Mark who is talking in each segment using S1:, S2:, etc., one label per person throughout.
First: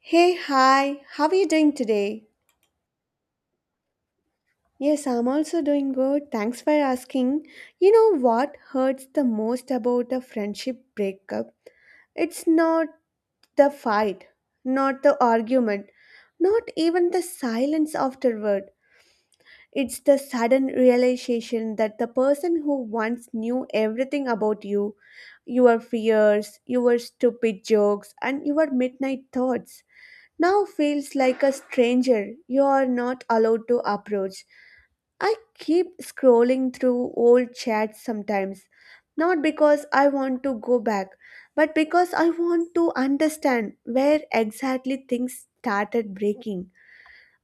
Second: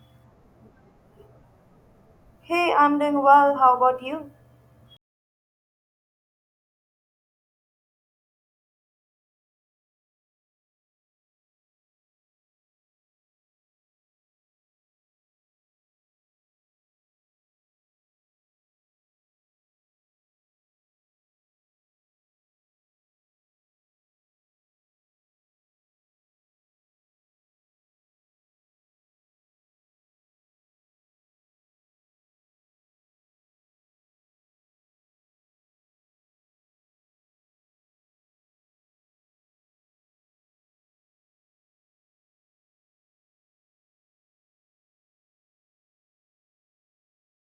S1: Hey, hi, how are you doing today?
S2: Hey, I'm doing well. How about you?
S1: Yes, I'm also doing good. Thanks for asking. You know what hurts the most about a friendship breakup? It's not the fight, not the argument, not even the silence afterward. It's the sudden realization that the person who once knew everything about you, your fears, your stupid jokes, and your midnight thoughts now feels like a stranger you are not allowed to approach. I keep scrolling through old chats sometimes, not because I want to go back, but because I want to understand where exactly things started breaking.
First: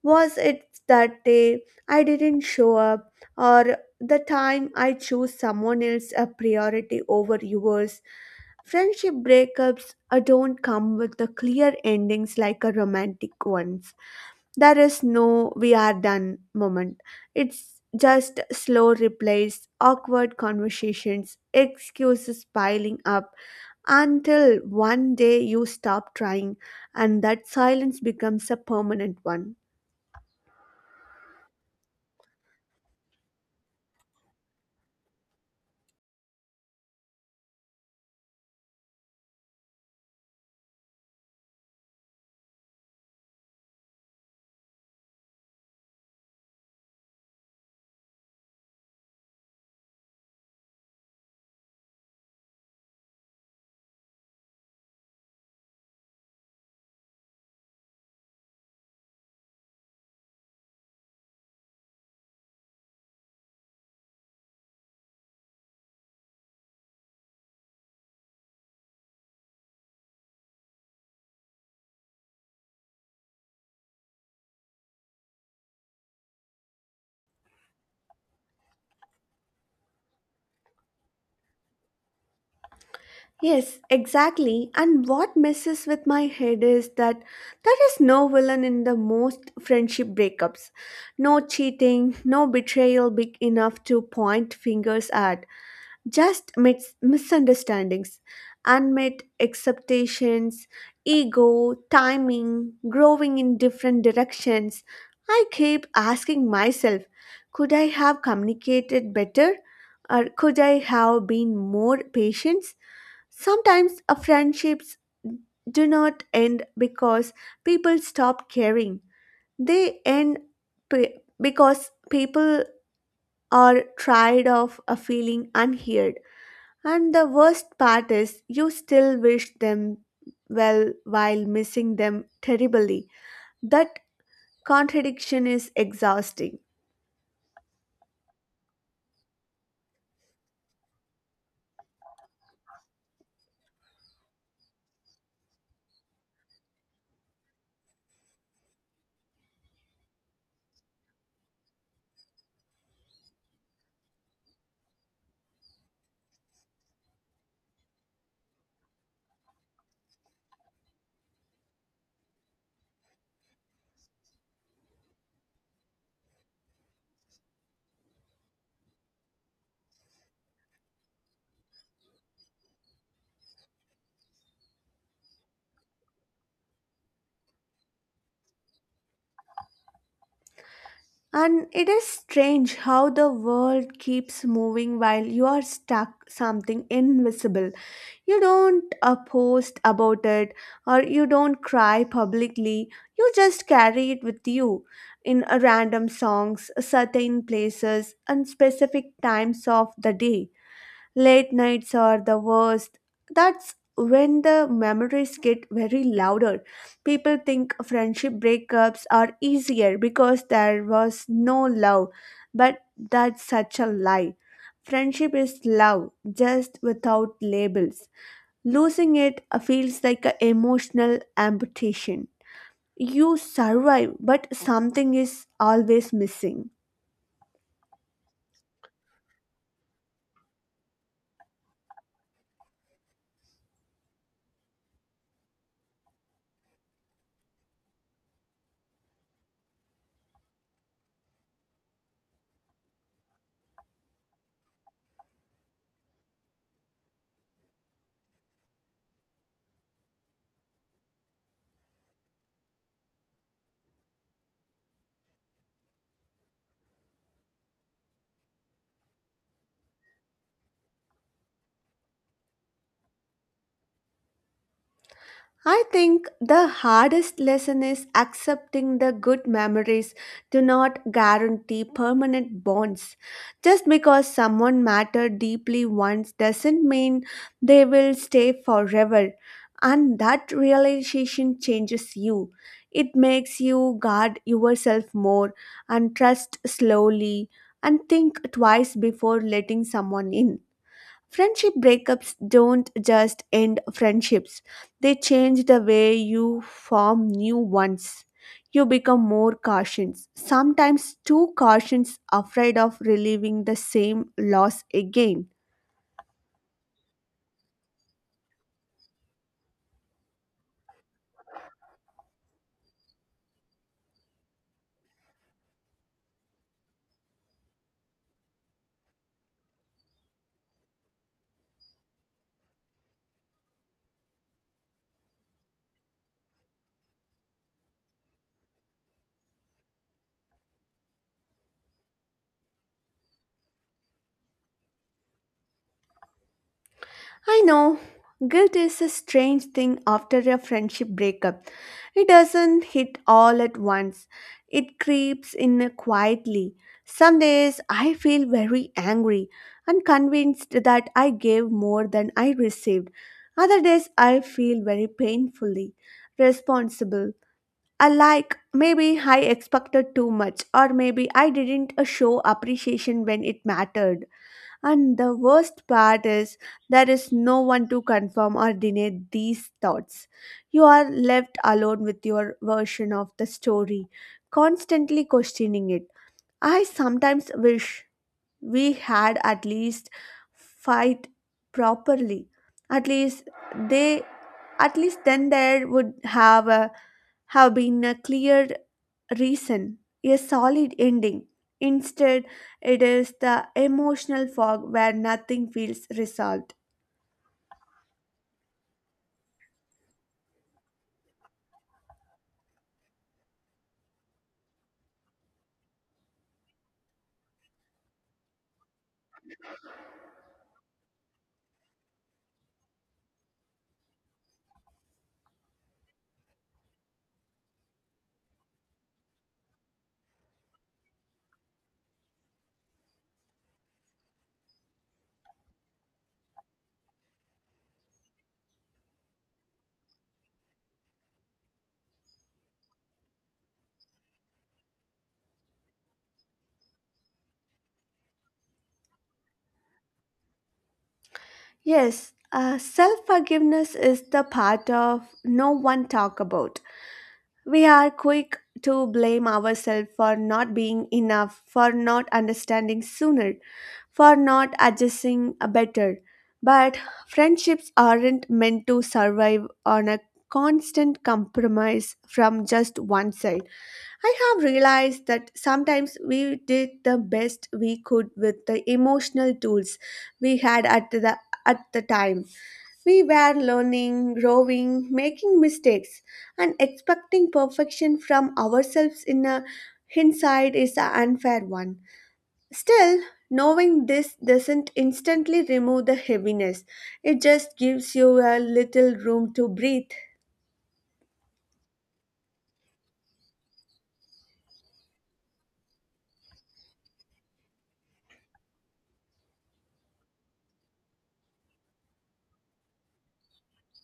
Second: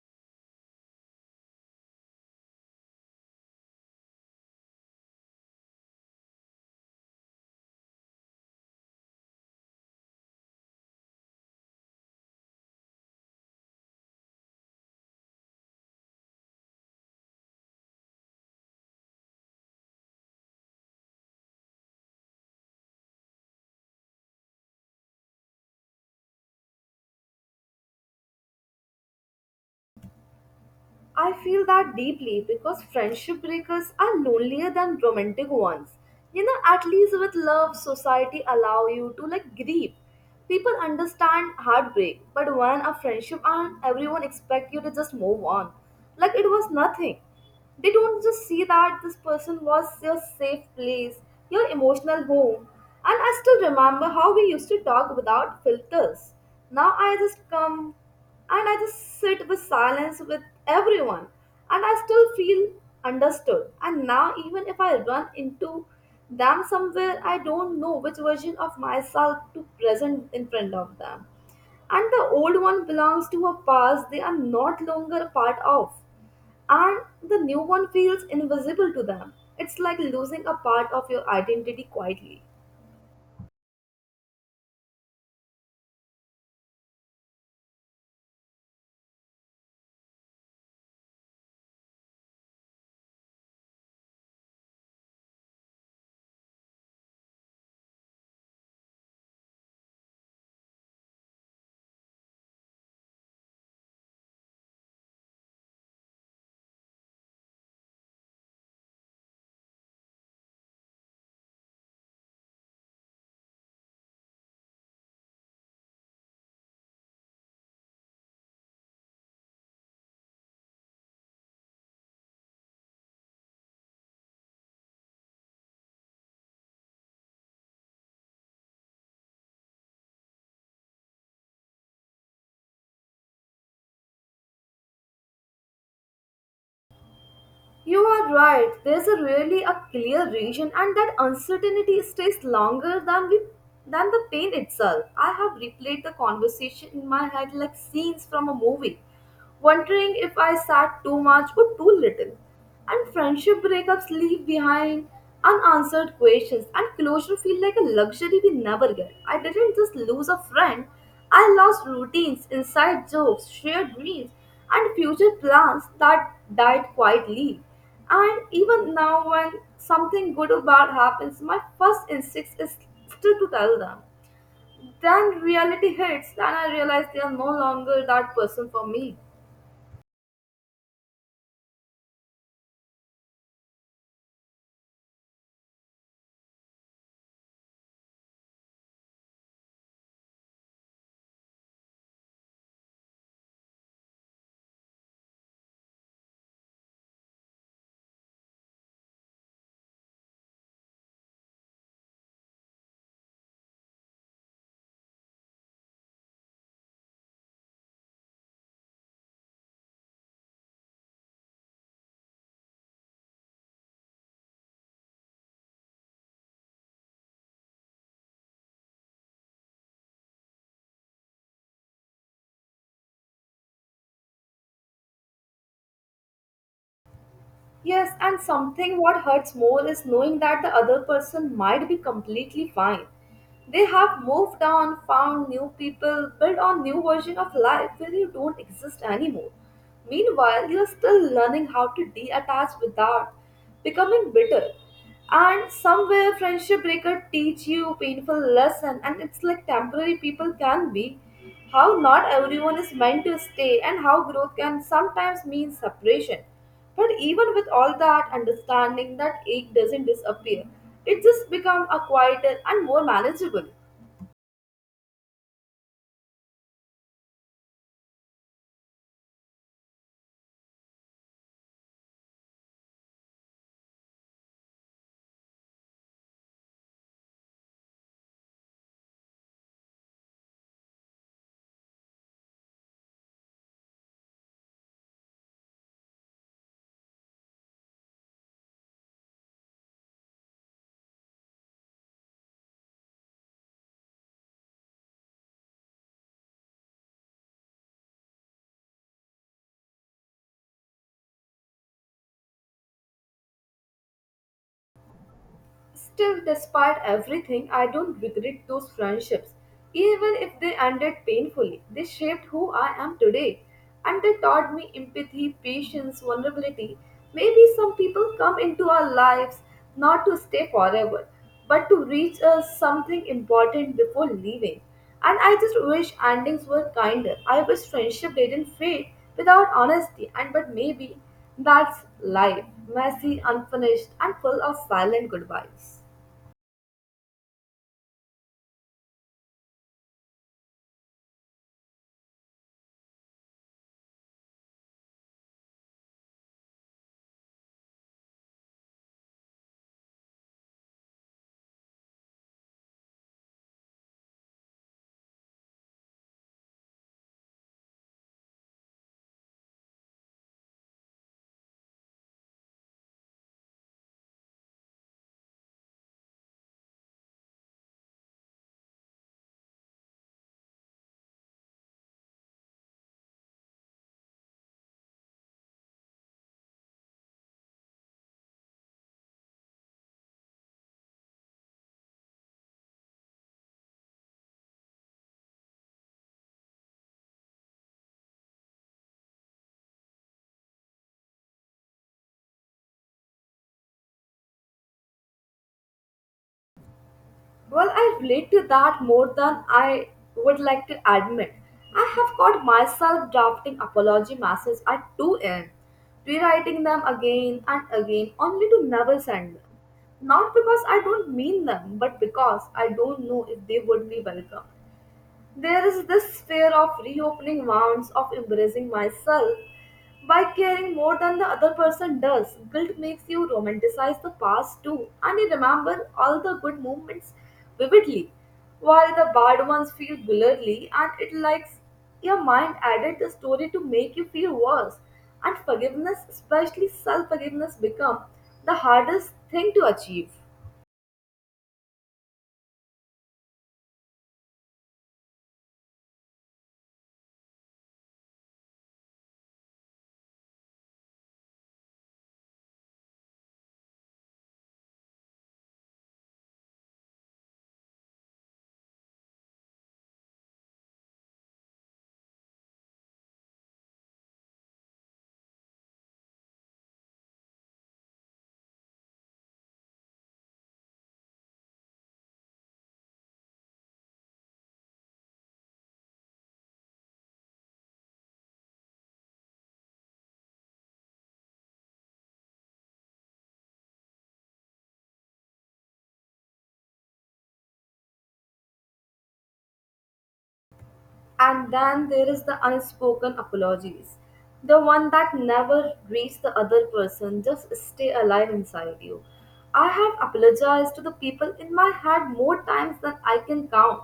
S1: Was it that day I didn't show up, or the time I chose someone else a priority over yours? Friendship breakups don't come with the clear endings like a romantic ones. There is no we are done moment. It's just slow replies, awkward conversations, excuses piling up until one day you stop trying and that silence becomes a permanent one.
S2: I feel that deeply because friendship breakers are lonelier than romantic ones. You know, at least with love, society allow you to like grieve. People understand heartbreak, but when a friendship ends, everyone expect you to just move on, like it was nothing. They don't just see that this person was your safe place, your emotional home. And I still remember how we used to talk without filters. Now I just come and I just sit with silence with everyone, and I still feel understood. And now, even if I run into them somewhere, I don't know which version of myself to present in front of them. And the old one belongs to a past they are not longer a part of, and the new one feels invisible to them. It's like losing a part of your identity quietly.
S1: Yes, exactly. And what messes with my head is that there is no villain in the most friendship breakups. No cheating, no betrayal big enough to point fingers at. Just misunderstandings, unmet expectations, ego, timing, growing in different directions. I keep asking myself, could I have communicated better? Or could I have been more patient? Sometimes friendships do not end because people stop caring. They end p- because people are tired of feeling unheard. And the worst part is you still wish them well while missing them terribly. That contradiction is exhausting.
S2: You are right. There's a really a clear reason, and that uncertainty stays longer than we than the pain itself. I have replayed the conversation in my head like scenes from a movie wondering if I sat too much or too little. And friendship breakups leave behind unanswered questions, and closure feel like a luxury we never get. I didn't just lose a friend, I lost routines, inside jokes, shared dreams, and future plans that died quietly. And even now, when something good or bad happens, my first instinct is still to tell them. Then reality hits, then I realize they are no longer that person for me.
S1: And it is strange how the world keeps moving while you are stuck something invisible. You don't post about it or you don't cry publicly. You just carry it with you in random songs, certain places, and specific times of the day. Late nights are the worst. That's when the memories get very louder. People think friendship breakups are easier because there was no love, but that's such a lie. Friendship is love, just without labels. Losing it feels like an emotional amputation. You survive, but something is always missing.
S2: Yes, and something what hurts more is knowing that the other person might be completely fine. They have moved on, found new people, built on new version of life where you don't exist anymore. Meanwhile, you're still learning how to detach without becoming bitter. And somewhere friendship breaker teach you painful lesson and it's like temporary people can be. How not everyone is meant to stay and how growth can sometimes mean separation. But even with all that understanding, that ache doesn't disappear. It just becomes a quieter and more manageable.
S1: I think the hardest lesson is accepting the good memories do not guarantee permanent bonds. Just because someone mattered deeply once doesn't mean they will stay forever. And that realization changes you. It makes you guard yourself more and trust slowly and think twice before letting someone in. Friendship breakups don't just end friendships, they change the way you form new ones. You become more cautious, sometimes too cautious, afraid of reliving the same loss again.
S2: Still, despite everything, I don't regret those friendships. Even if they ended painfully, they shaped who I am today. And they taught me empathy, patience, vulnerability. Maybe some people come into our lives not to stay forever, but to reach us something important before leaving. And I just wish endings were kinder. I wish friendship didn't fade without honesty, and but maybe that's life, messy, unfinished, and full of silent goodbyes.
S1: I know. Guilt is a strange thing after a friendship breakup. It doesn't hit all at once, it creeps in quietly. Some days I feel very angry and convinced that I gave more than I received. Other days I feel very painfully responsible. I like maybe I expected too much, or maybe I didn't show appreciation when it mattered. And the worst part is, there is no one to confirm or deny these thoughts. You are left alone with your version of the story, constantly questioning it. I sometimes wish we had at least fight properly. At least they, at least then there would have been a clear reason, a solid ending. Instead, it is the emotional fog where nothing feels resolved.
S2: Well, I relate to that more than I would like to admit. I have caught myself drafting apology messages at 2 a.m., rewriting them again and again only to never send them. Not because I don't mean them, but because I don't know if they would be welcome. There is this fear of reopening wounds, of embracing myself by caring more than the other person does. Guilt makes you romanticize the past too, and you remember all the good moments vividly, while the bad ones feel blurry and it likes your mind added the story to make you feel worse. And forgiveness, especially self forgiveness, become the hardest thing to achieve.
S1: Yes, self forgiveness is the part of no one talk about. We are quick to blame ourselves for not being enough, for not understanding sooner, for not adjusting better. But friendships aren't meant to survive on a constant compromise from just one side. I have realized that sometimes we did the best we could with the emotional tools we had at the time. We were learning, growing, making mistakes, and expecting perfection from ourselves in a hindsight is an unfair one. Still, knowing this doesn't instantly remove the heaviness. It just gives you a little room to breathe.
S2: And then there is the unspoken apologies. The one that never reach the other person, just stay alive inside you. I have apologized to the people in my head more times than I can count.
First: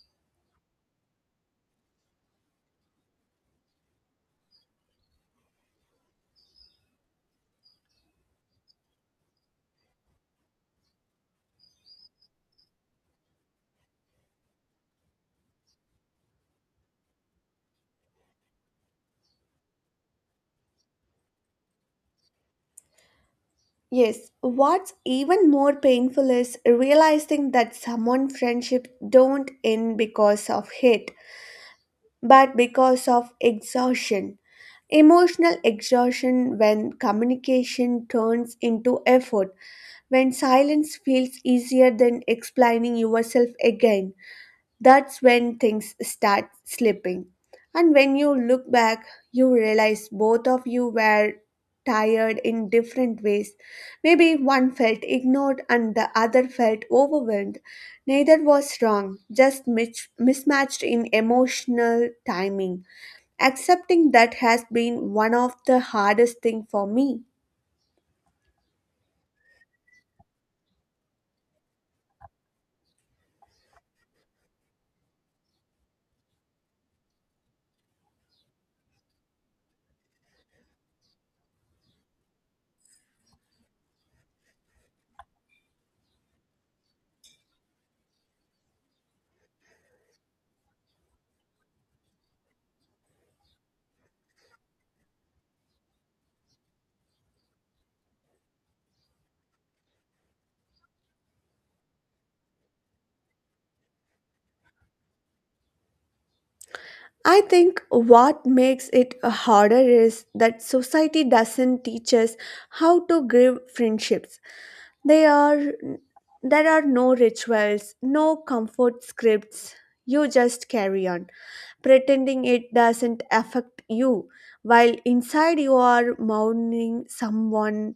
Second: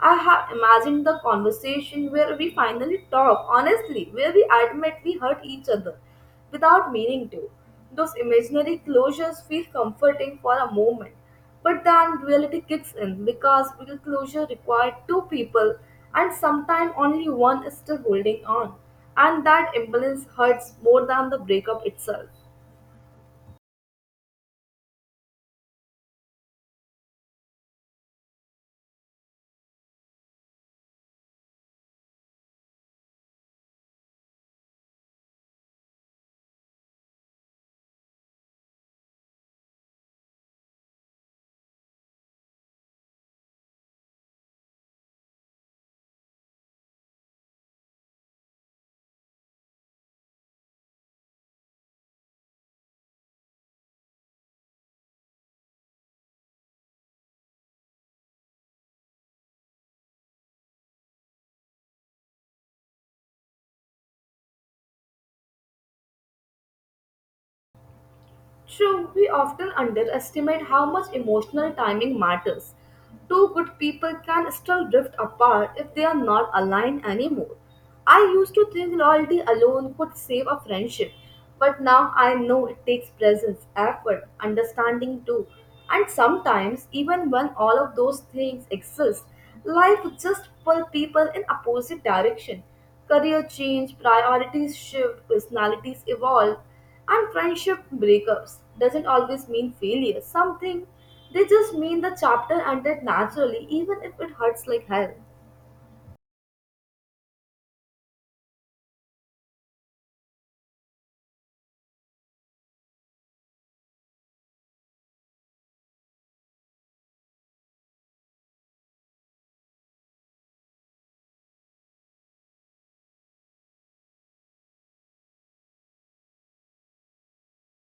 S2: I have imagined the conversation where we finally talk honestly, where we admit we hurt each other without meaning to. Those imaginary closures feel comforting for a moment but then reality kicks in because real closure required two people and sometimes only one is still holding on. And that imbalance hurts more than the breakup itself.
S1: Yes, what's even more painful is realizing that someone friendships don't end because of hate, but because of exhaustion. Emotional exhaustion when communication turns into effort, when silence feels easier than explaining yourself again. That's when things start slipping. And when you look back, you realize both of you were tired in different ways. Maybe one felt ignored and the other felt overwhelmed. Neither was wrong, just mismatched in emotional timing. Accepting that has been one of the hardest thing for me.
S2: True, we often underestimate how much emotional timing matters. Two good people can still drift apart if they are not aligned anymore. I used to think loyalty alone could save a friendship, but now I know it takes presence, effort, understanding too. And sometimes, even when all of those things exist, life just pulls people in opposite direction. Career change, priorities shift, personalities evolve and friendship breakups doesn't always mean failure. Something they just mean the chapter ended naturally, even if it hurts like hell.
S1: I think what makes it harder is that society doesn't teach us how to grieve friendships. They are There are no rituals, no comfort scripts. You just carry on, pretending it doesn't affect you, while inside you are mourning someone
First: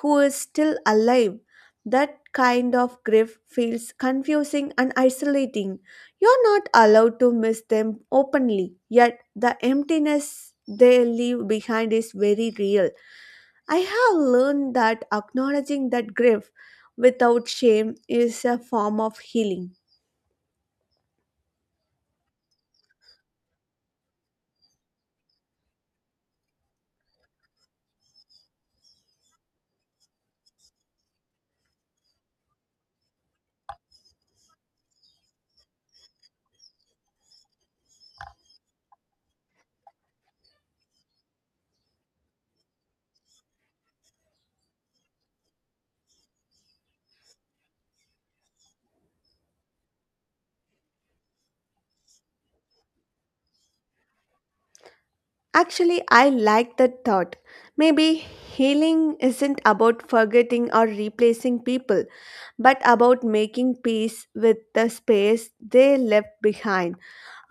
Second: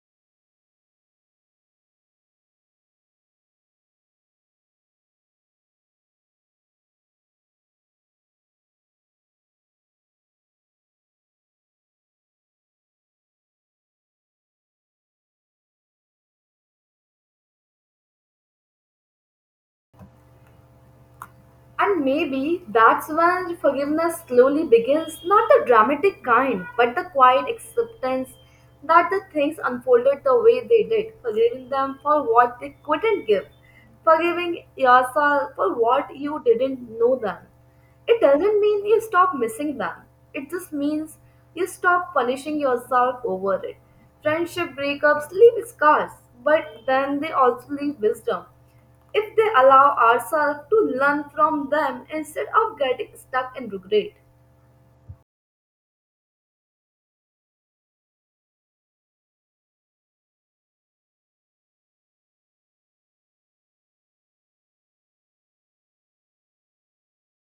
S1: who is still alive. That kind of grief feels confusing and isolating. You're not allowed to miss them openly, yet the emptiness they leave behind is very real. I have learned that acknowledging that grief without shame is a form of healing.
S2: And maybe that's when forgiveness slowly begins, not the dramatic kind, but the quiet acceptance that the things unfolded the way they did, forgiving them for what they couldn't give, forgiving yourself for what you didn't know them. It doesn't mean you stop missing them, it just means you stop punishing yourself over it. Friendship breakups leave scars, but then they also leave wisdom if they allow ourselves to learn from them instead of getting stuck in regret.
S1: Actually, I like that thought. Maybe healing isn't about forgetting or replacing people, but about making peace with the space they left behind,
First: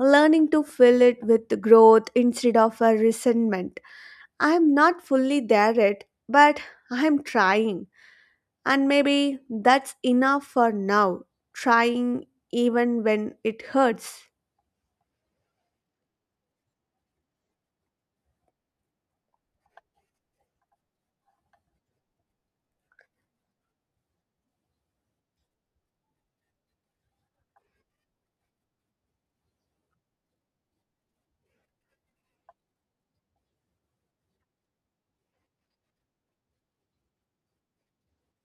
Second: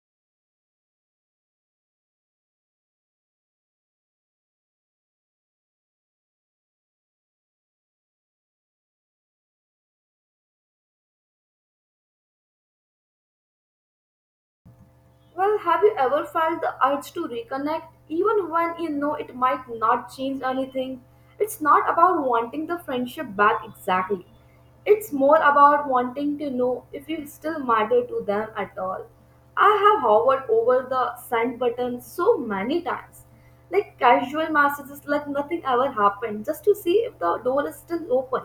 S1: learning to fill it with growth instead of a resentment. I'm not fully there yet, but I'm trying. And maybe that's enough for now, trying even when it hurts.
S2: Well, have you ever felt the urge to reconnect even when you know it might not change anything? It's not about wanting the friendship back exactly. It's more about wanting to know if you still matter to them at all. I have hovered over the send button so many times. Like casual messages, like nothing ever happened, just to see if the door is still open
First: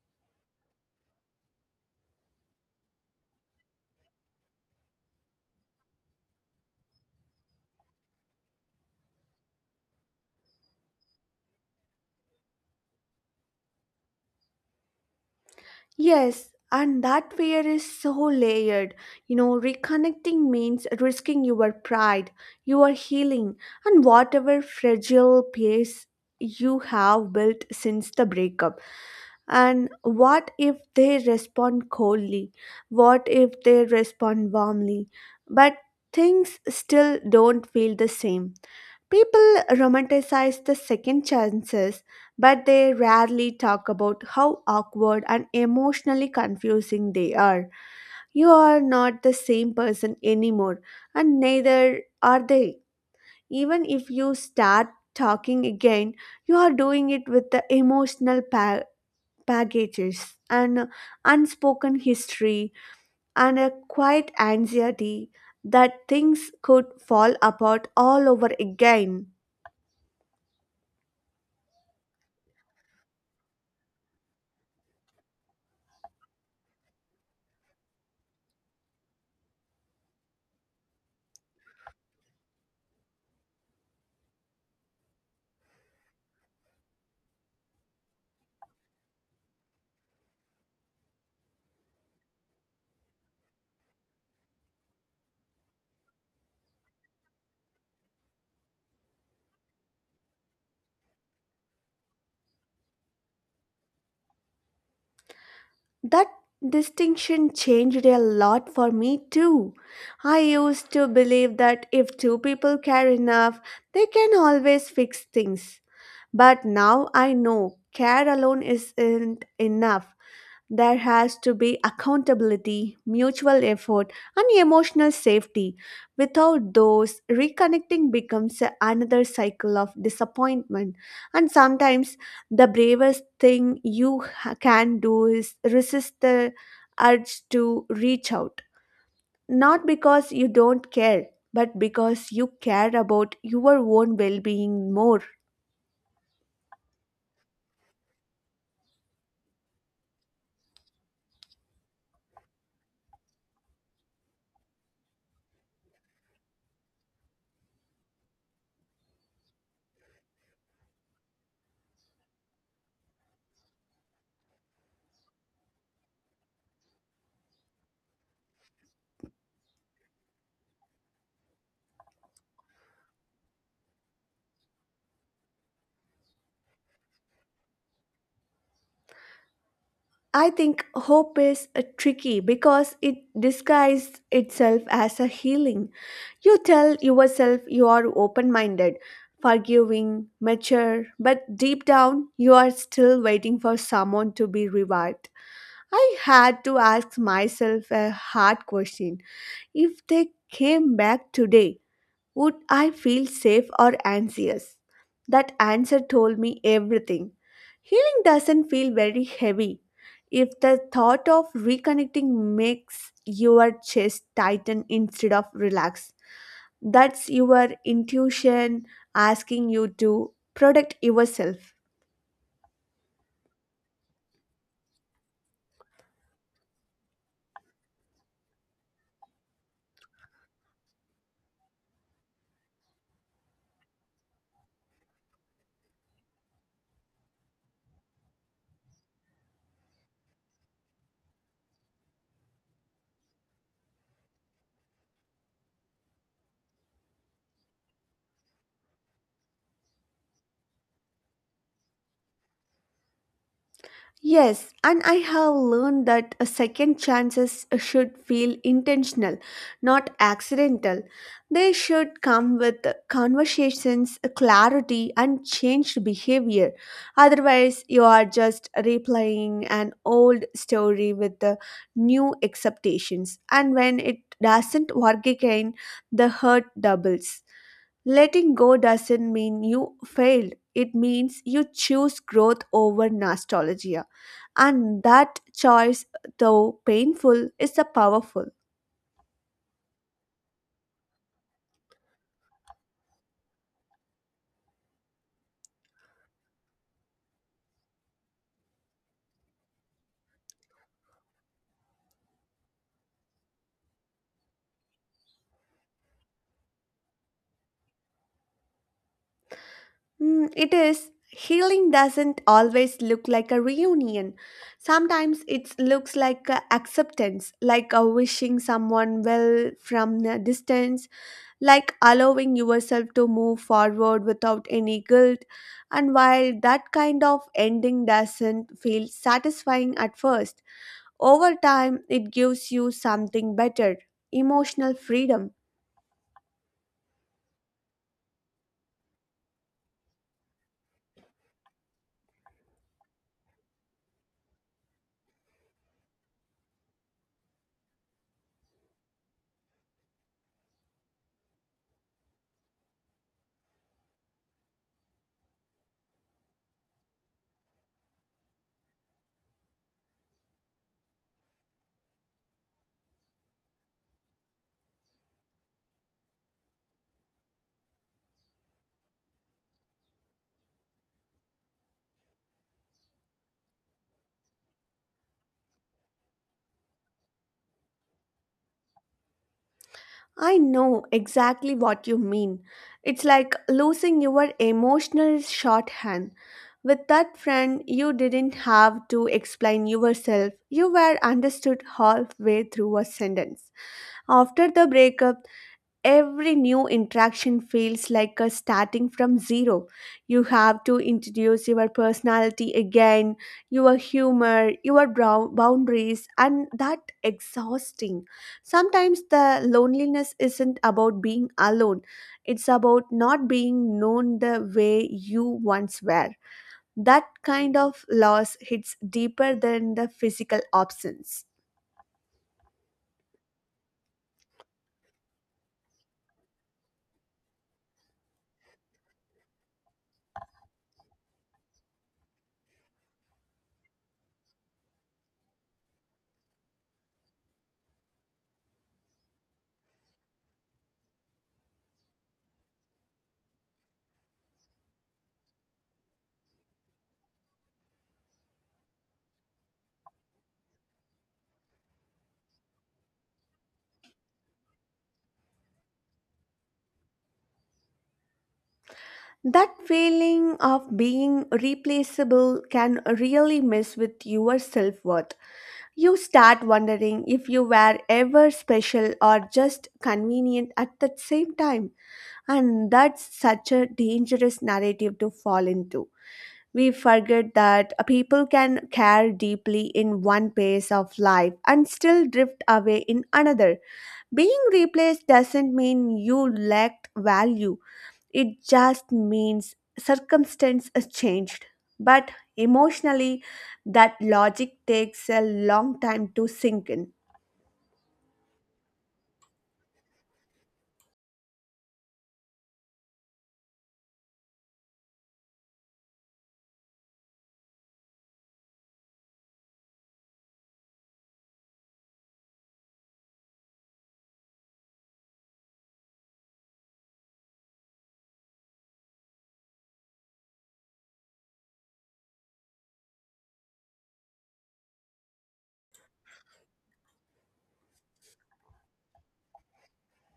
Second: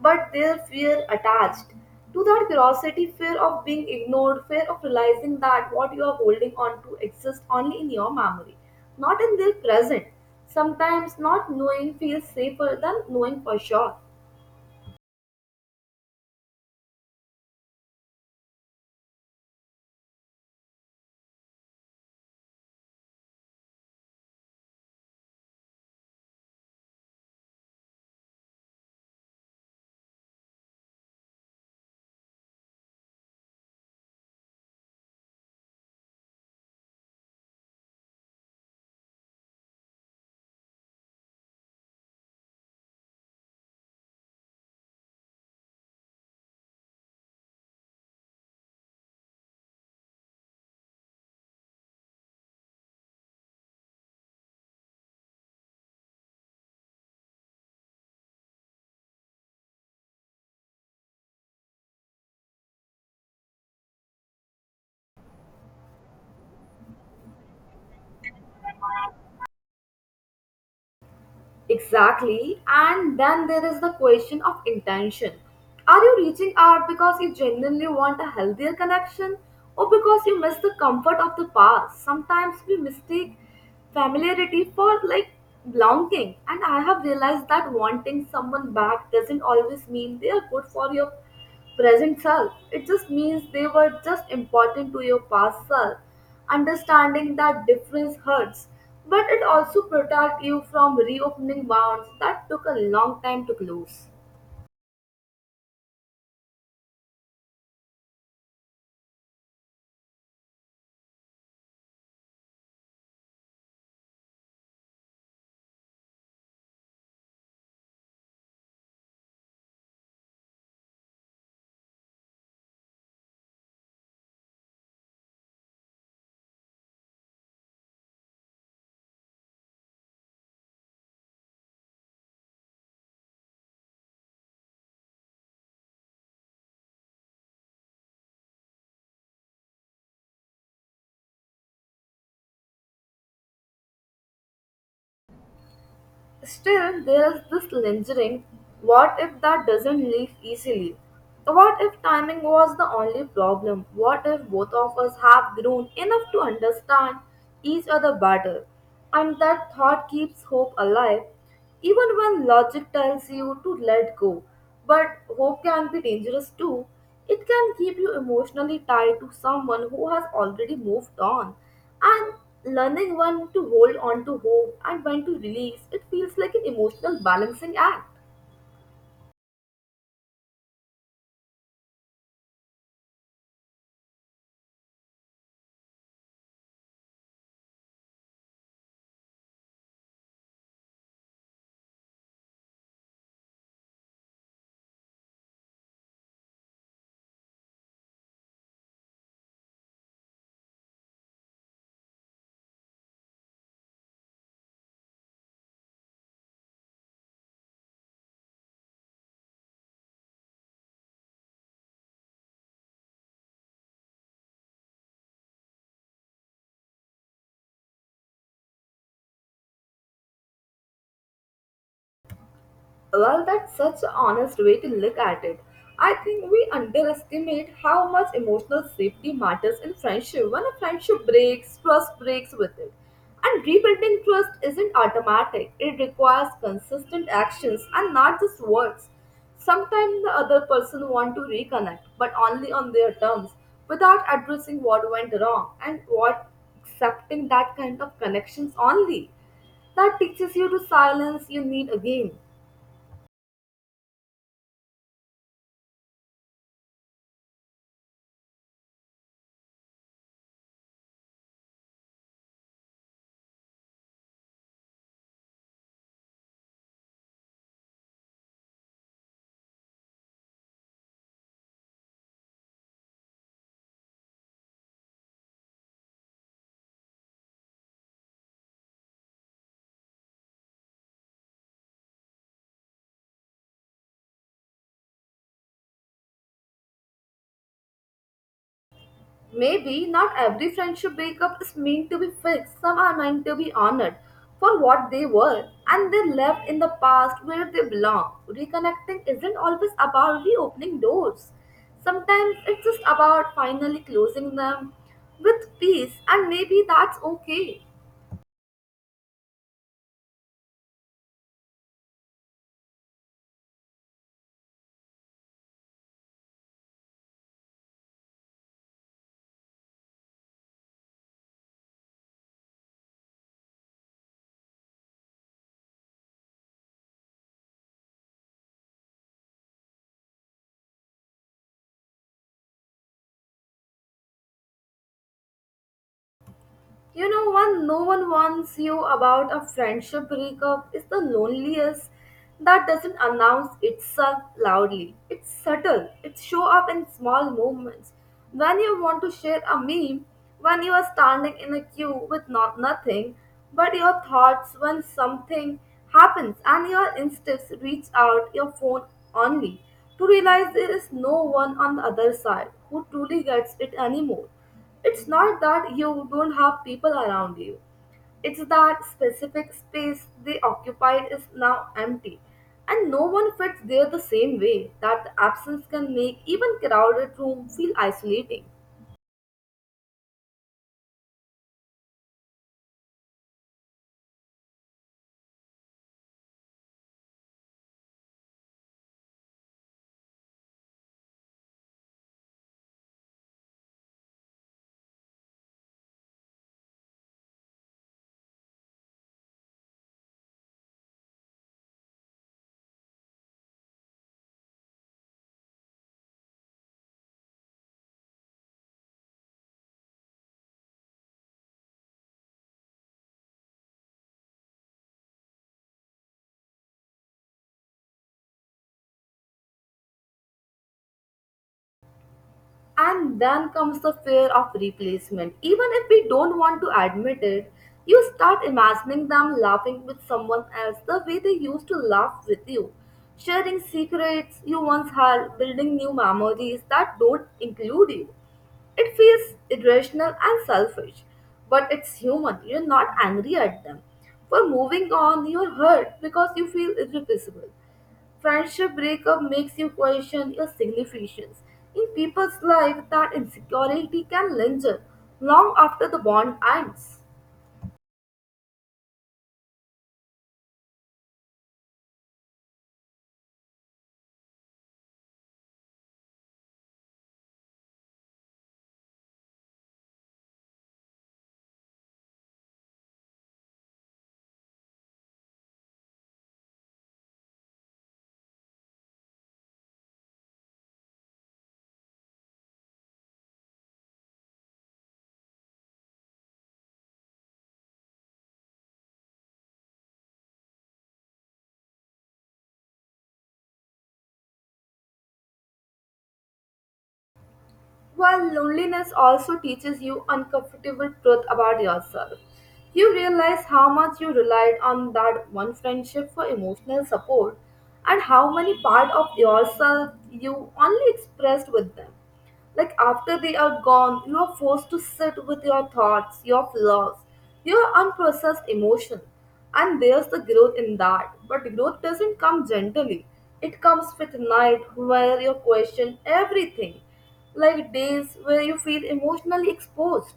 S2: but their fear attached to that curiosity fear of being ignored fear of realizing that what you are holding on to exists only in your memory not in their present sometimes not knowing feels safer than knowing for sure.
S1: Yes, and that fear is so layered. You know, reconnecting means risking your pride, your healing, and whatever fragile peace you have built since the breakup. And what if they respond coldly? What if they respond warmly? But things still don't feel the same. People romanticize the second chances but they rarely talk about how awkward and emotionally confusing they are. You are not the same person anymore, and neither are they. Even if you start talking again, you are doing it with the emotional packages and unspoken history and a quiet anxiety that things could fall apart all over again.
S2: Exactly. And then there is the question of intention. Are you reaching out because you genuinely want a healthier connection or because you miss the comfort of the past? Sometimes we mistake familiarity for like belonging. And I have realized that wanting someone back doesn't always mean they are good for you present self. It just means they were just important to your past self. Understanding that difference hurts, but it also protects you from reopening wounds that took a long time to close.
S1: That distinction changed a lot for me too. I used to believe that if two people care enough, they can always fix things. But now I know care alone isn't enough. There has to be accountability, mutual effort, and emotional safety. Without those, reconnecting becomes another cycle of disappointment. And sometimes the bravest thing you can do is resist the urge to reach out. Not because you don't care, but because you care about your own well being more.
S2: Still, there is this lingering what if that doesn't leave easily? What if timing was the only problem? What if both of us have grown enough to understand each other better? And that thought keeps hope alive even when logic tells you to let go, but hope can be dangerous too. It can keep you emotionally tied to someone who has already moved on. And learning when to hold on to hope and when to release, it feels like an emotional balancing act.
S1: I think hope is tricky because it disguises itself as a healing. You tell yourself you are open minded, forgiving, mature, but deep down you are still waiting for someone to be revived. I had to ask myself a hard question. If they came back today, would I feel safe or anxious? That answer told me everything. Healing doesn't feel very heavy. If the thought of reconnecting makes your chest tighten instead of relax, that's your intuition asking you to protect yourself.
S2: Well, that's such an honest way to look at it. I think we underestimate how much emotional safety matters in friendship. When a friendship breaks, trust breaks with it. And rebuilding trust isn't automatic, it requires consistent actions and not just words. Sometimes the other person wants to reconnect, but only on their terms, without addressing what went wrong and what accepting that kind of connections only. That teaches you to silence you need again.
S1: Yes, and I have learned that a second chances should feel intentional, not accidental. They should come with conversations, clarity, and changed behavior. Otherwise, you are just replaying an old story with the new expectations. And when it doesn't work again, the hurt doubles. Letting go doesn't mean you failed. It means you choose growth over nostalgia. And that choice, though painful, is a powerful.
S2: Maybe not every friendship breakup is meant to be fixed. Some are meant to be honored for what they were and they left in the past where they belong. Reconnecting isn't always about reopening doors. Sometimes it's just about finally closing them with peace and maybe that's okay.
S1: Mm, it is. Healing doesn't always look like a reunion. Sometimes it looks like a acceptance, like a wishing someone well from a distance like allowing yourself to move forward without any guilt. And while that kind of ending doesn't feel satisfying at first, over time it gives you something better emotional freedom.
S2: You know, when no one warns you about a friendship breakup is the loneliest that doesn't announce itself loudly. It's subtle. It show up in small moments. When you want to share a meme, when you are standing in a queue with not nothing, but your thoughts when something happens and your instincts reach out your phone only to realize there is no one on the other side who truly gets it anymore. It's not that you don't have people around you. It's that specific space they occupied is now empty, and no one fits there the same way that the absence can make even crowded room feel isolating.
S1: I know exactly what you mean. It's like losing your emotional shorthand. With that friend, you didn't have to explain yourself. You were understood halfway through a sentence. After the breakup, every new interaction feels like a starting from zero. You have to introduce your personality again, your humor, your boundaries, and that exhausting. Sometimes the loneliness isn't about being alone, it's about not being known the way you once were. That kind of loss hits deeper than the physical absence.
S2: And then comes the fear of replacement. Even if we don't want to admit it, you start imagining them laughing with someone else the way they used to laugh with you, sharing secrets you once had, building new memories that don't include you. It feels irrational and selfish, but it's human. You're not angry at them. For moving on, you're hurt because you feel irreplaceable. Friendship breakup makes you question your significance. In people's life, that insecurity can linger long after the bond ends.
S1: That feeling of being replaceable can really mess with your self worth. You start wondering if you were ever special or just convenient at the same time, and that's such a dangerous narrative to fall into. We forget that people can care deeply in one phase of life and still drift away in another. Being replaced doesn't mean you lacked value it just means circumstance has changed. But emotionally, that logic takes a long time to sink in.
S2: While loneliness also teaches you uncomfortable truth about yourself. You realize how much you relied on that one friendship for emotional support and how many part of yourself you only expressed with them. Like after they are gone, you are forced to sit with your thoughts, your flaws, your unprocessed emotion. And there's the growth in that. But growth doesn't come gently. It comes with night where you question everything like days where you feel emotionally exposed.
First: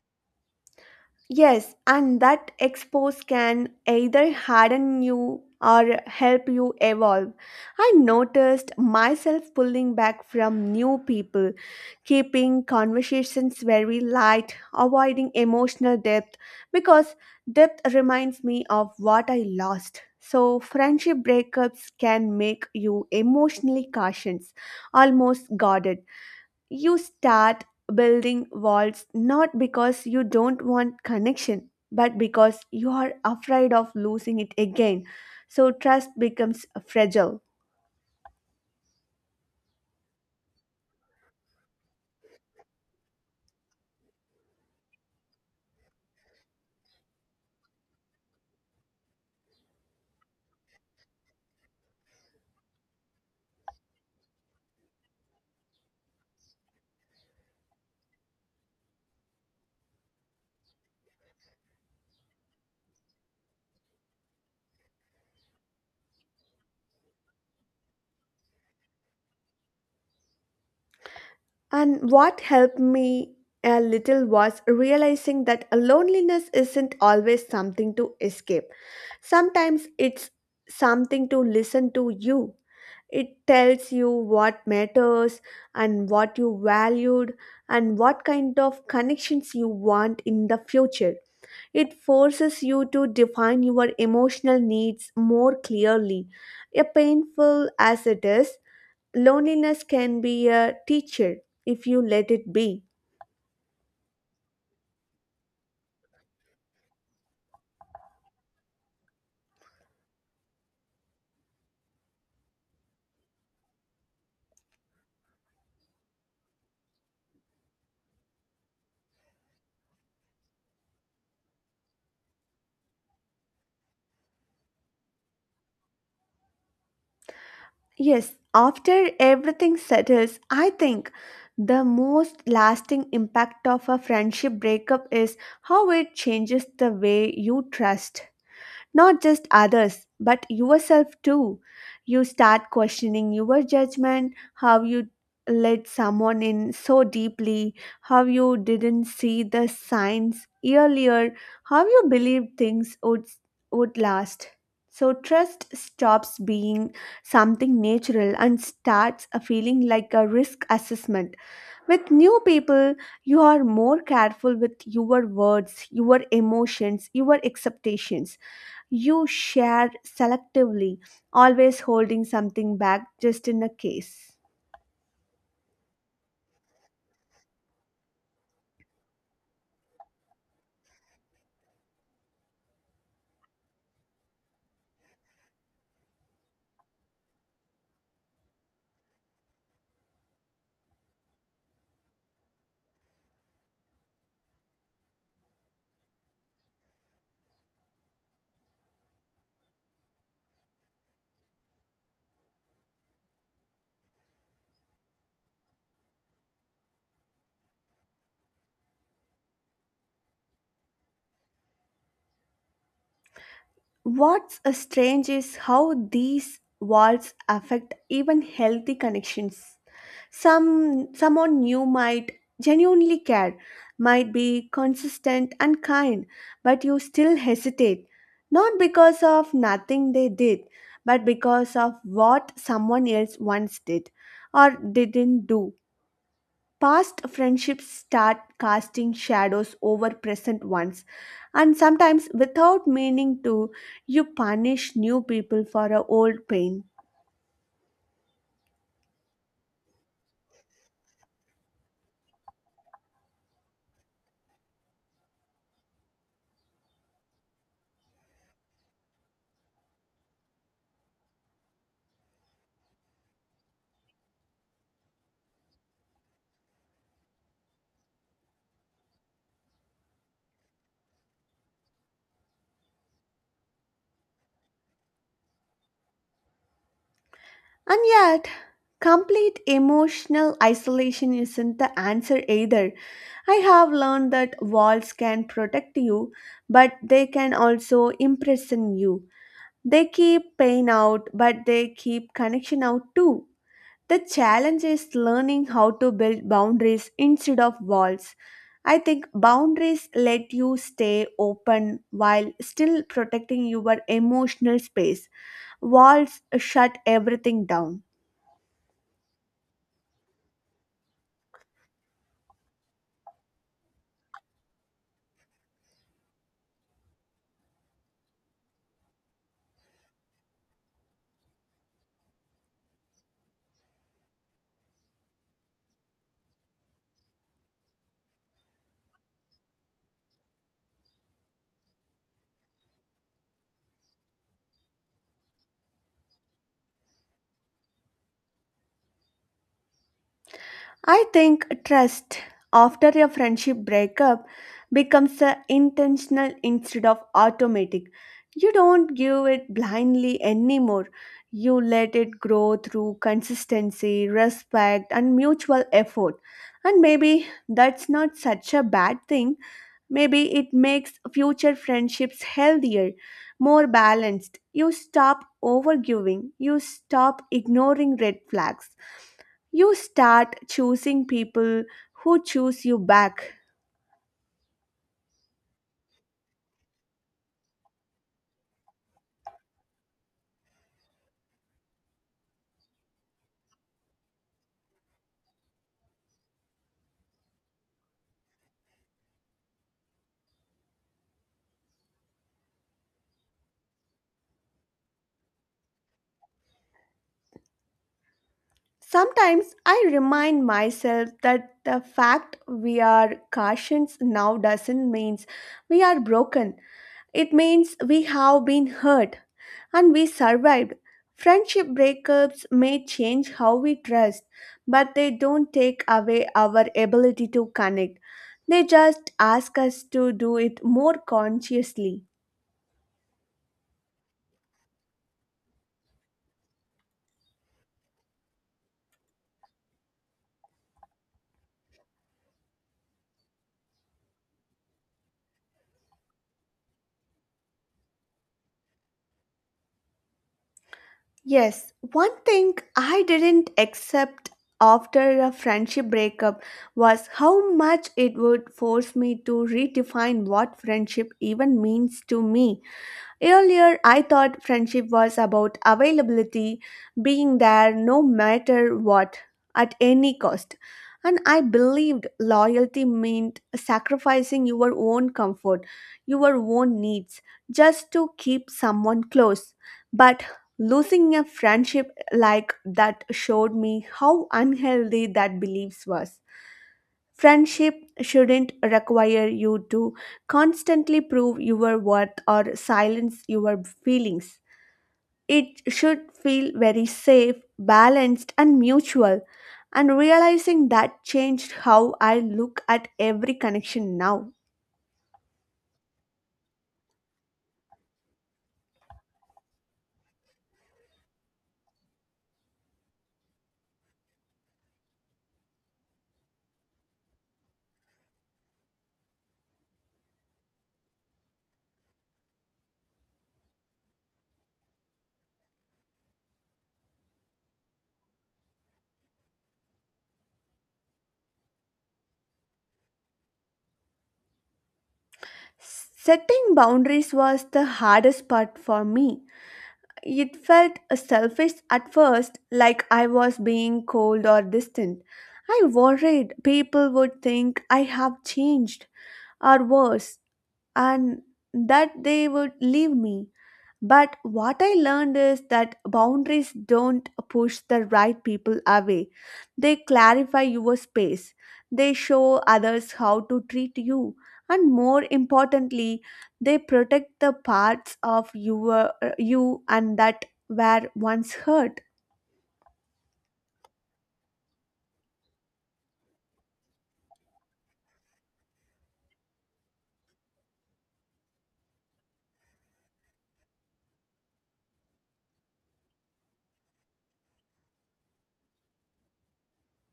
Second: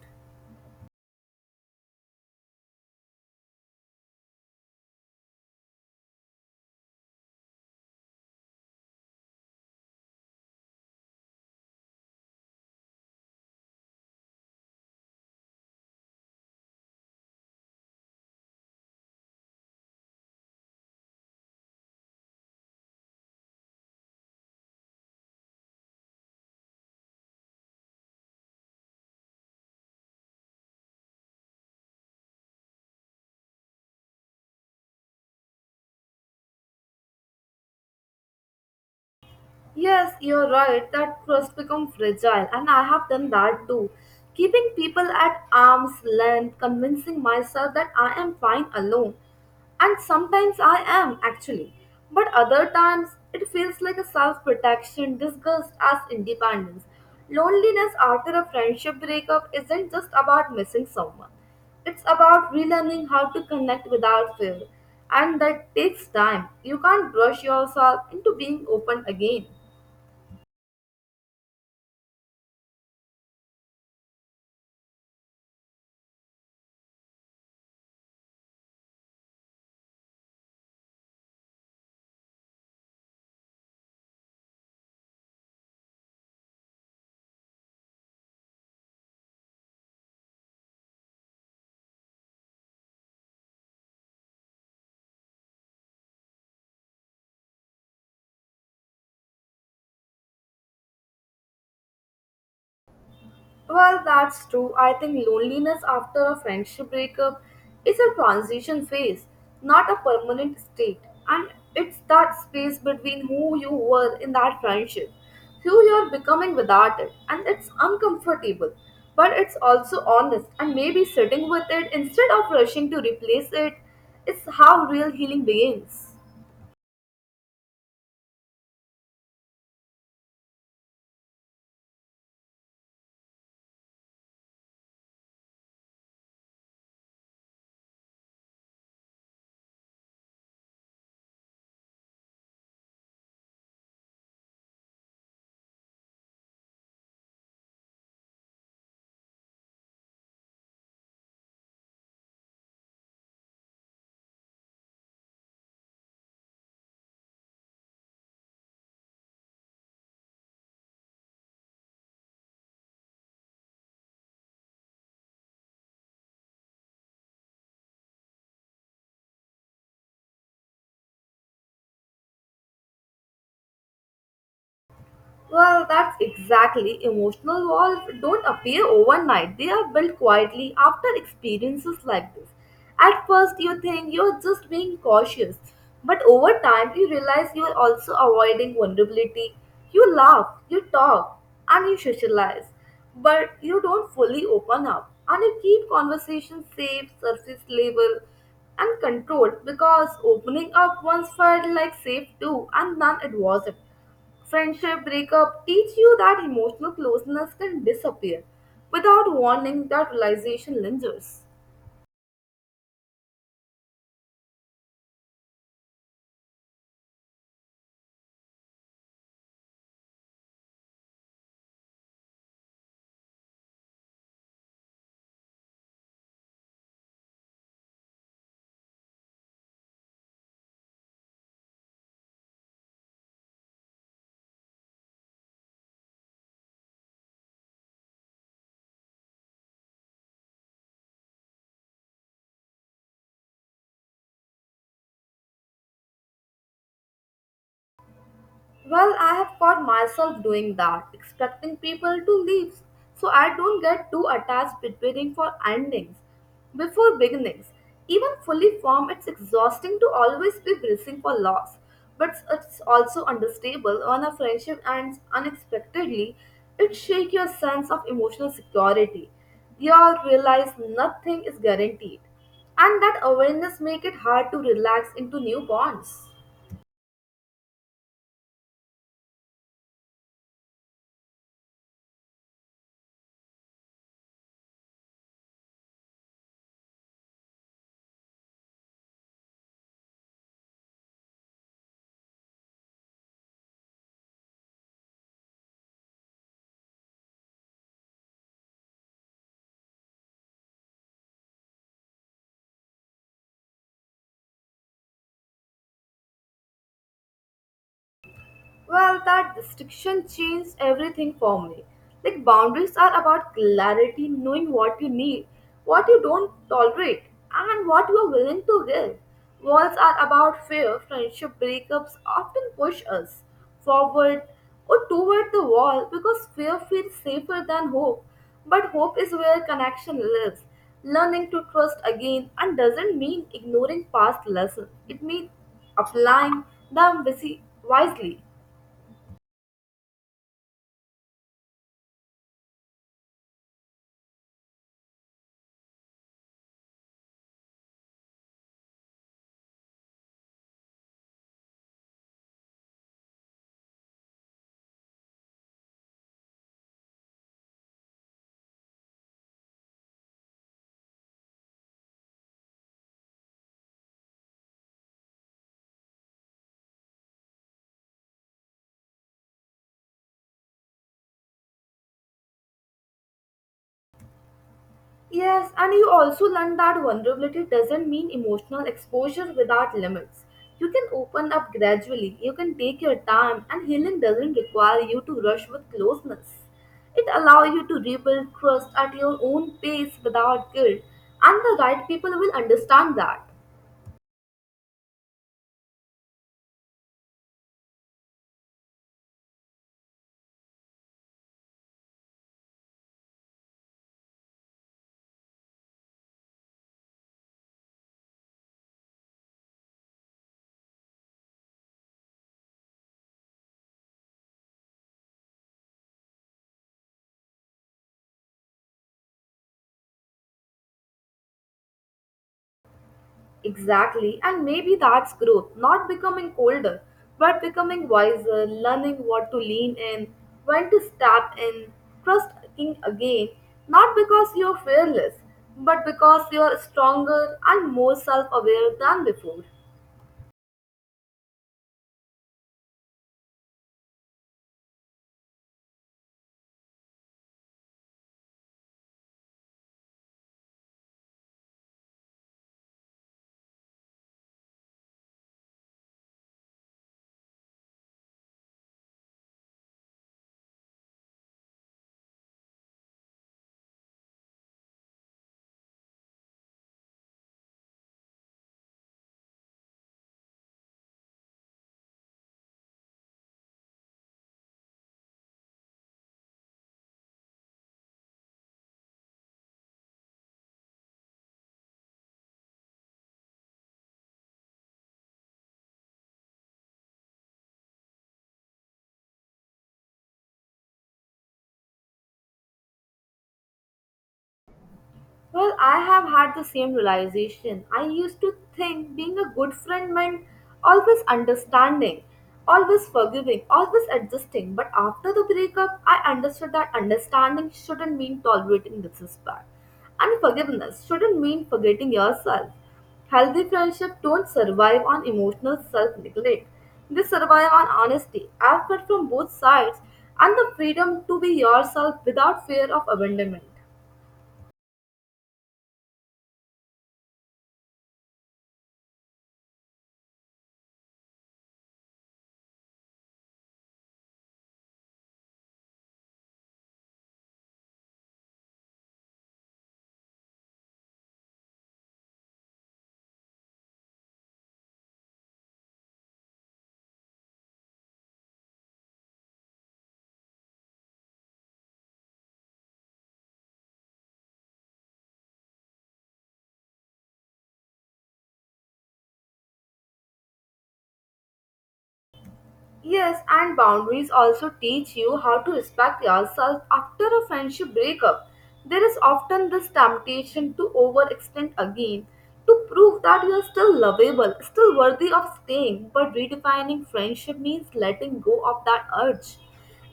S1: Yes, and that expose can either harden you or help you evolve. I noticed myself pulling back from new people, keeping conversations very light, avoiding emotional depth because depth reminds me of what I lost. So, friendship breakups can make you emotionally cautious, almost guarded. You start building walls not because you don't want connection, but because you are afraid of losing it again. So trust becomes fragile.
S2: Yes, you're right. That trust becomes fragile, and I have done that too. Keeping people at arm's length, convincing myself that I am fine alone. And sometimes I am, actually. But other times, it feels like a self protection disguised as independence. Loneliness after a friendship breakup isn't just about missing someone, it's about relearning how to connect without fear. And that takes time. You can't brush yourself into being open again.
S1: And what helped me a little was realizing that loneliness isn't always something to escape, sometimes it's something to listen to you. It tells you what matters and what you valued and what kind of connections you want in the future. It forces you to define your emotional needs more clearly. A painful as it is, loneliness can be a teacher if you let it be.
S2: Well, that's true. I think loneliness after a friendship breakup is a transition phase, not a permanent state. And it's that space between who you were in that friendship, who you're becoming without it. And it's uncomfortable, but it's also honest. And maybe sitting with it instead of rushing to replace it is how real healing begins.
S1: Yes, after everything settles, I think the most lasting impact of a friendship breakup is how it changes the way you trust. Not just others, but yourself too. You start questioning your judgment, how you let someone in so deeply, how you didn't see the signs earlier, how you believed things would last. So, trust stops being something natural and starts a feeling like a risk assessment. With new people, you are more careful with your words, your emotions, your expectations. You share selectively, always holding something back just in a case.
S2: Well, that's exactly. Emotional walls don't appear overnight, they are built quietly after experiences like this. At first, you think you're just being cautious, but over time, you realize you're also avoiding vulnerability. You laugh, you talk, and you socialize, but you don't fully open up, and you keep conversations safe, surface level, and controlled because opening up once felt like safe too, and then it wasn't. Friendship breakup teach you that emotional closeness can disappear. Without warning, that realization lingers.
S1: What's a strange is how these walls affect even healthy connections. Someone new might genuinely care, might be consistent and kind, but you still hesitate. Not because of nothing they did, but because of what someone else once did or didn't do. Past friendships start casting shadows over present ones, and sometimes without meaning to, you punish new people for a old pain.
S2: Well, I have caught myself doing that, expecting people to leave, so I don't get too attached preparing for endings before beginnings. Even fully formed, it's exhausting to always be bracing for loss, but it's also understandable when a friendship ends unexpectedly. It shakes your sense of emotional security. You all realize nothing is guaranteed, and that awareness makes it hard to relax into new bonds.
S1: And yet, complete emotional isolation isn't the answer either. I have learned that walls can protect you, but they can also imprison you. They keep pain out, but they keep connection out too. The challenge is learning how to build boundaries instead of walls. I think boundaries let you stay open while still protecting your emotional space. Walls shut everything down.
S2: Well, that distinction changed everything for me. Like, boundaries are about clarity, knowing what you need, what you don't tolerate, and what you are willing to give. Walls are about fear. Friendship breakups often push us forward or toward the wall because fear feels safer than hope. But hope is where connection lives. Learning to trust again and doesn't mean ignoring past lessons, it means applying them wisely.
S1: I think trust after a friendship breakup becomes a intentional instead of automatic. You don't give it blindly anymore. You let it grow through consistency, respect, and mutual effort. And maybe that's not such a bad thing. Maybe it makes future friendships healthier, more balanced. You stop overgiving, you stop ignoring red flags, you start choosing people who choose you back.
S2: Yes, and you also learn that vulnerability doesn't mean emotional exposure without limits. You can open up gradually, you can take your time, and healing doesn't require you to rush with closeness. It allows you to rebuild trust at your own pace without guilt, and the right people will understand that.
S1: Sometimes I remind myself that the fact we are cautions now doesn't mean we are broken. It means we have been hurt and we survived. Friendship breakups may change how we trust, but they don't take away our ability to connect. They just ask us to do it more consciously.
S2: Exactly, and maybe that's growth, not becoming colder, but becoming wiser, learning what to lean in, when to step in, trusting again, not because you're fearless, but because you're stronger and more self aware than before.
S1: Yes, one thing I didn't accept after a friendship breakup was how much it would force me to redefine what friendship even means to me. Earlier, I thought friendship was about availability, being there no matter what, at any cost. And I believed loyalty meant sacrificing your own comfort, your own needs, just to keep someone close. But losing a friendship like that showed me how unhealthy that belief was. Friendship shouldn't require you to constantly prove your worth or silence your feelings. It should feel very safe, balanced, and mutual. And realizing that changed how I look at every connection now.
S2: Well, I have had the same realization. I used to think being a good friend meant always understanding, always forgiving, always adjusting. But after the breakup, I understood that understanding shouldn't mean tolerating disrespect. And forgiveness shouldn't mean forgetting yourself. Healthy friendships don't survive on emotional self neglect, they survive on honesty, effort from both sides, and the freedom to be yourself without fear of abandonment.
S1: Setting boundaries was the hardest part for me. It felt selfish at first, like I was being cold or distant. I worried people would think I have changed or worse, and that they would leave me. But what I learned is that boundaries don't push the right people away. They clarify your space. They show others how to treat you. And more importantly, they protect the parts of your, you and that were once hurt.
S2: Yes, and boundaries also teach you how to respect yourself after a friendship breakup. There is often this temptation to overextend again, to prove that you are still lovable, still worthy of staying. But redefining friendship means letting go of that urge.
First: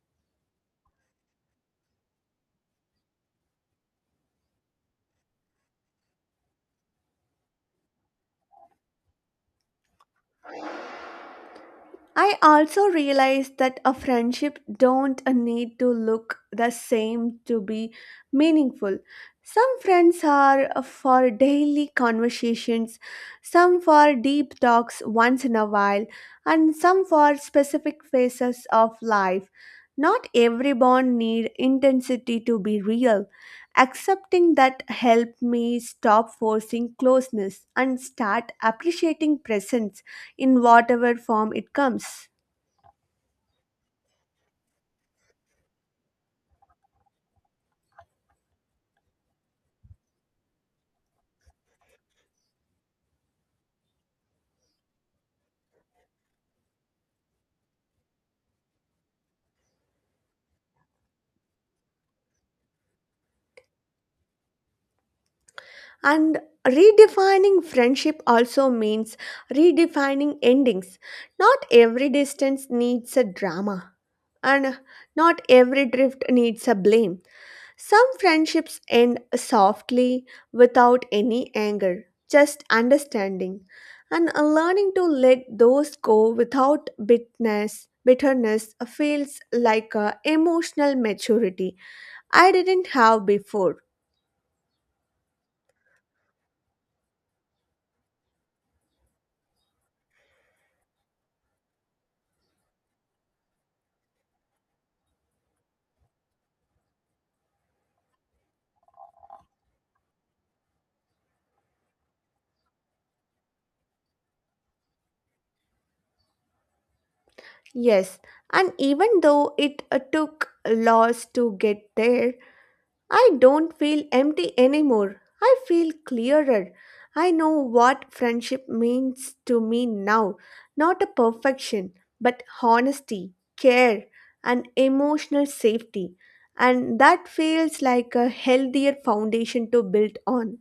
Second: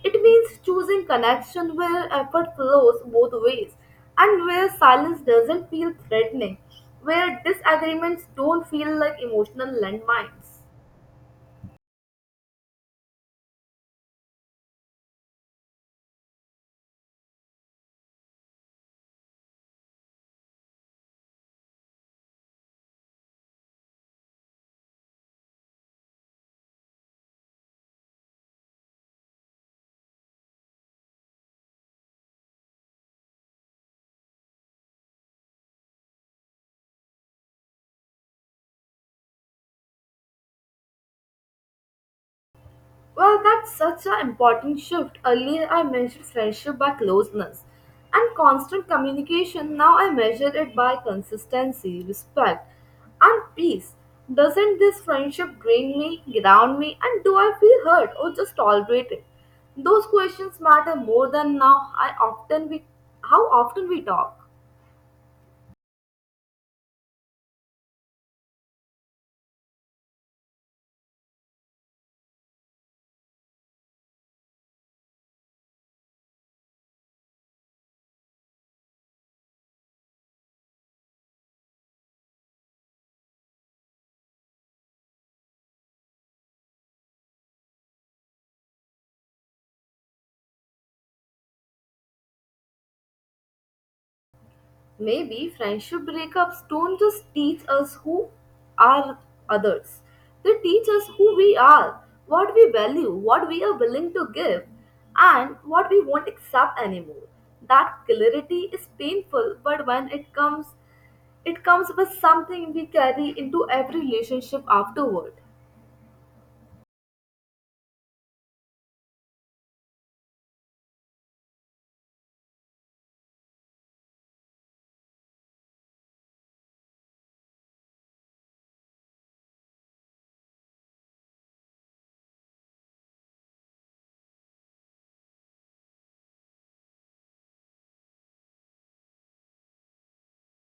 S2: It means choosing connection where effort flows both ways and where silence doesn't feel threatening, where disagreements don't feel like emotional landmines.
S1: I also realized that a friendship don't need to look the same to be meaningful. Some friends are for daily conversations, some for deep talks once in a while, and some for specific phases of life. Not every bond need intensity to be real. Accepting that helped me stop forcing closeness and start appreciating presence in whatever form it comes.
S2: Well, that's such an important shift. Earlier, I measured friendship by closeness and constant communication. Now, I measure it by consistency, respect, and peace. Doesn't this friendship drain me, ground me, and do I feel hurt or just tolerate it? Those questions matter more than now. How often we talk.
S1: And redefining friendship also means redefining endings. Not every distance needs a drama, and not every drift needs a blame. Some friendships end softly without any anger, just understanding. And learning to let those go without bitterness feels like a emotional maturity I didn't have before.
S2: Maybe friendship breakups don't just teach us who are others. They teach us who we are, what we value, what we are willing to give, and what we won't accept anymore. That clarity is painful, but when it comes with something we carry into every relationship afterward.
S1: Yes, and even though it took loss to get there, I don't feel empty anymore. I feel clearer. I know what friendship means to me now. Not a perfection, but honesty, care, and emotional safety. And that feels like a healthier foundation to build on.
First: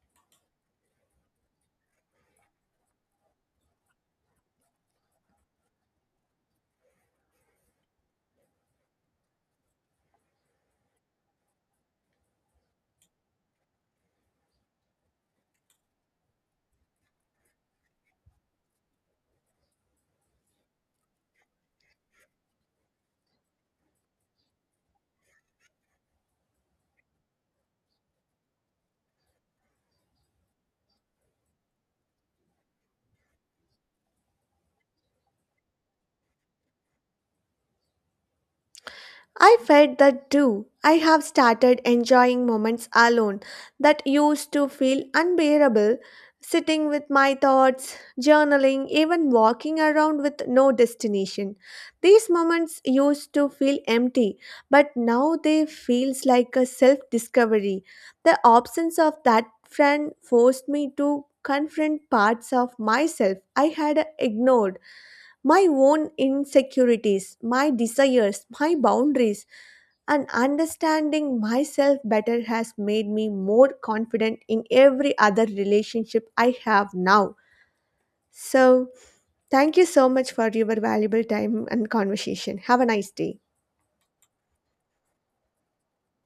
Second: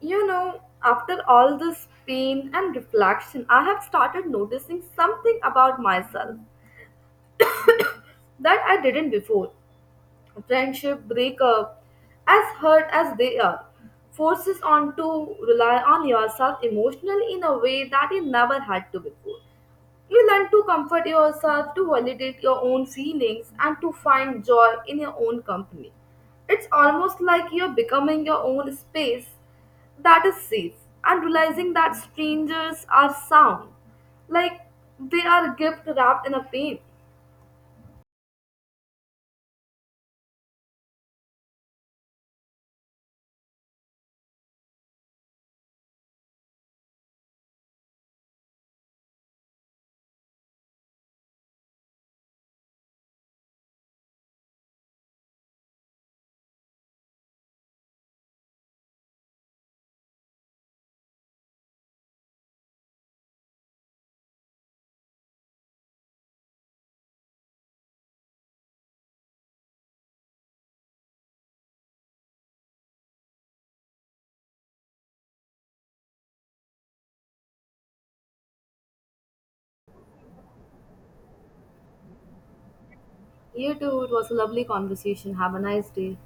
S2: You know, after all this pain and reflection, I have started noticing something about myself that I didn't before. Friendship breakup, as hurt as they are, forces on to rely on yourself emotionally in a way that you never had to before. You learn to comfort yourself, to validate your own feelings, and to find joy in your own company. It's almost like you're becoming your own space that is safe and realizing that strangers are sound, like they are a gift wrapped in a pain.
S1: I felt that too. I have started enjoying moments alone that used to feel unbearable, sitting with my thoughts, journaling, even walking around with no destination. These moments used to feel empty, but now they feels like a self-discovery. The absence of that friend forced me to confront parts of myself I had ignored, my own insecurities, my desires, my boundaries, and understanding myself better has made me more confident in every other relationship I have now. So, thank you so much for your valuable time and conversation. Have a nice day.
S2: You too, it was a lovely conversation. Have a nice day.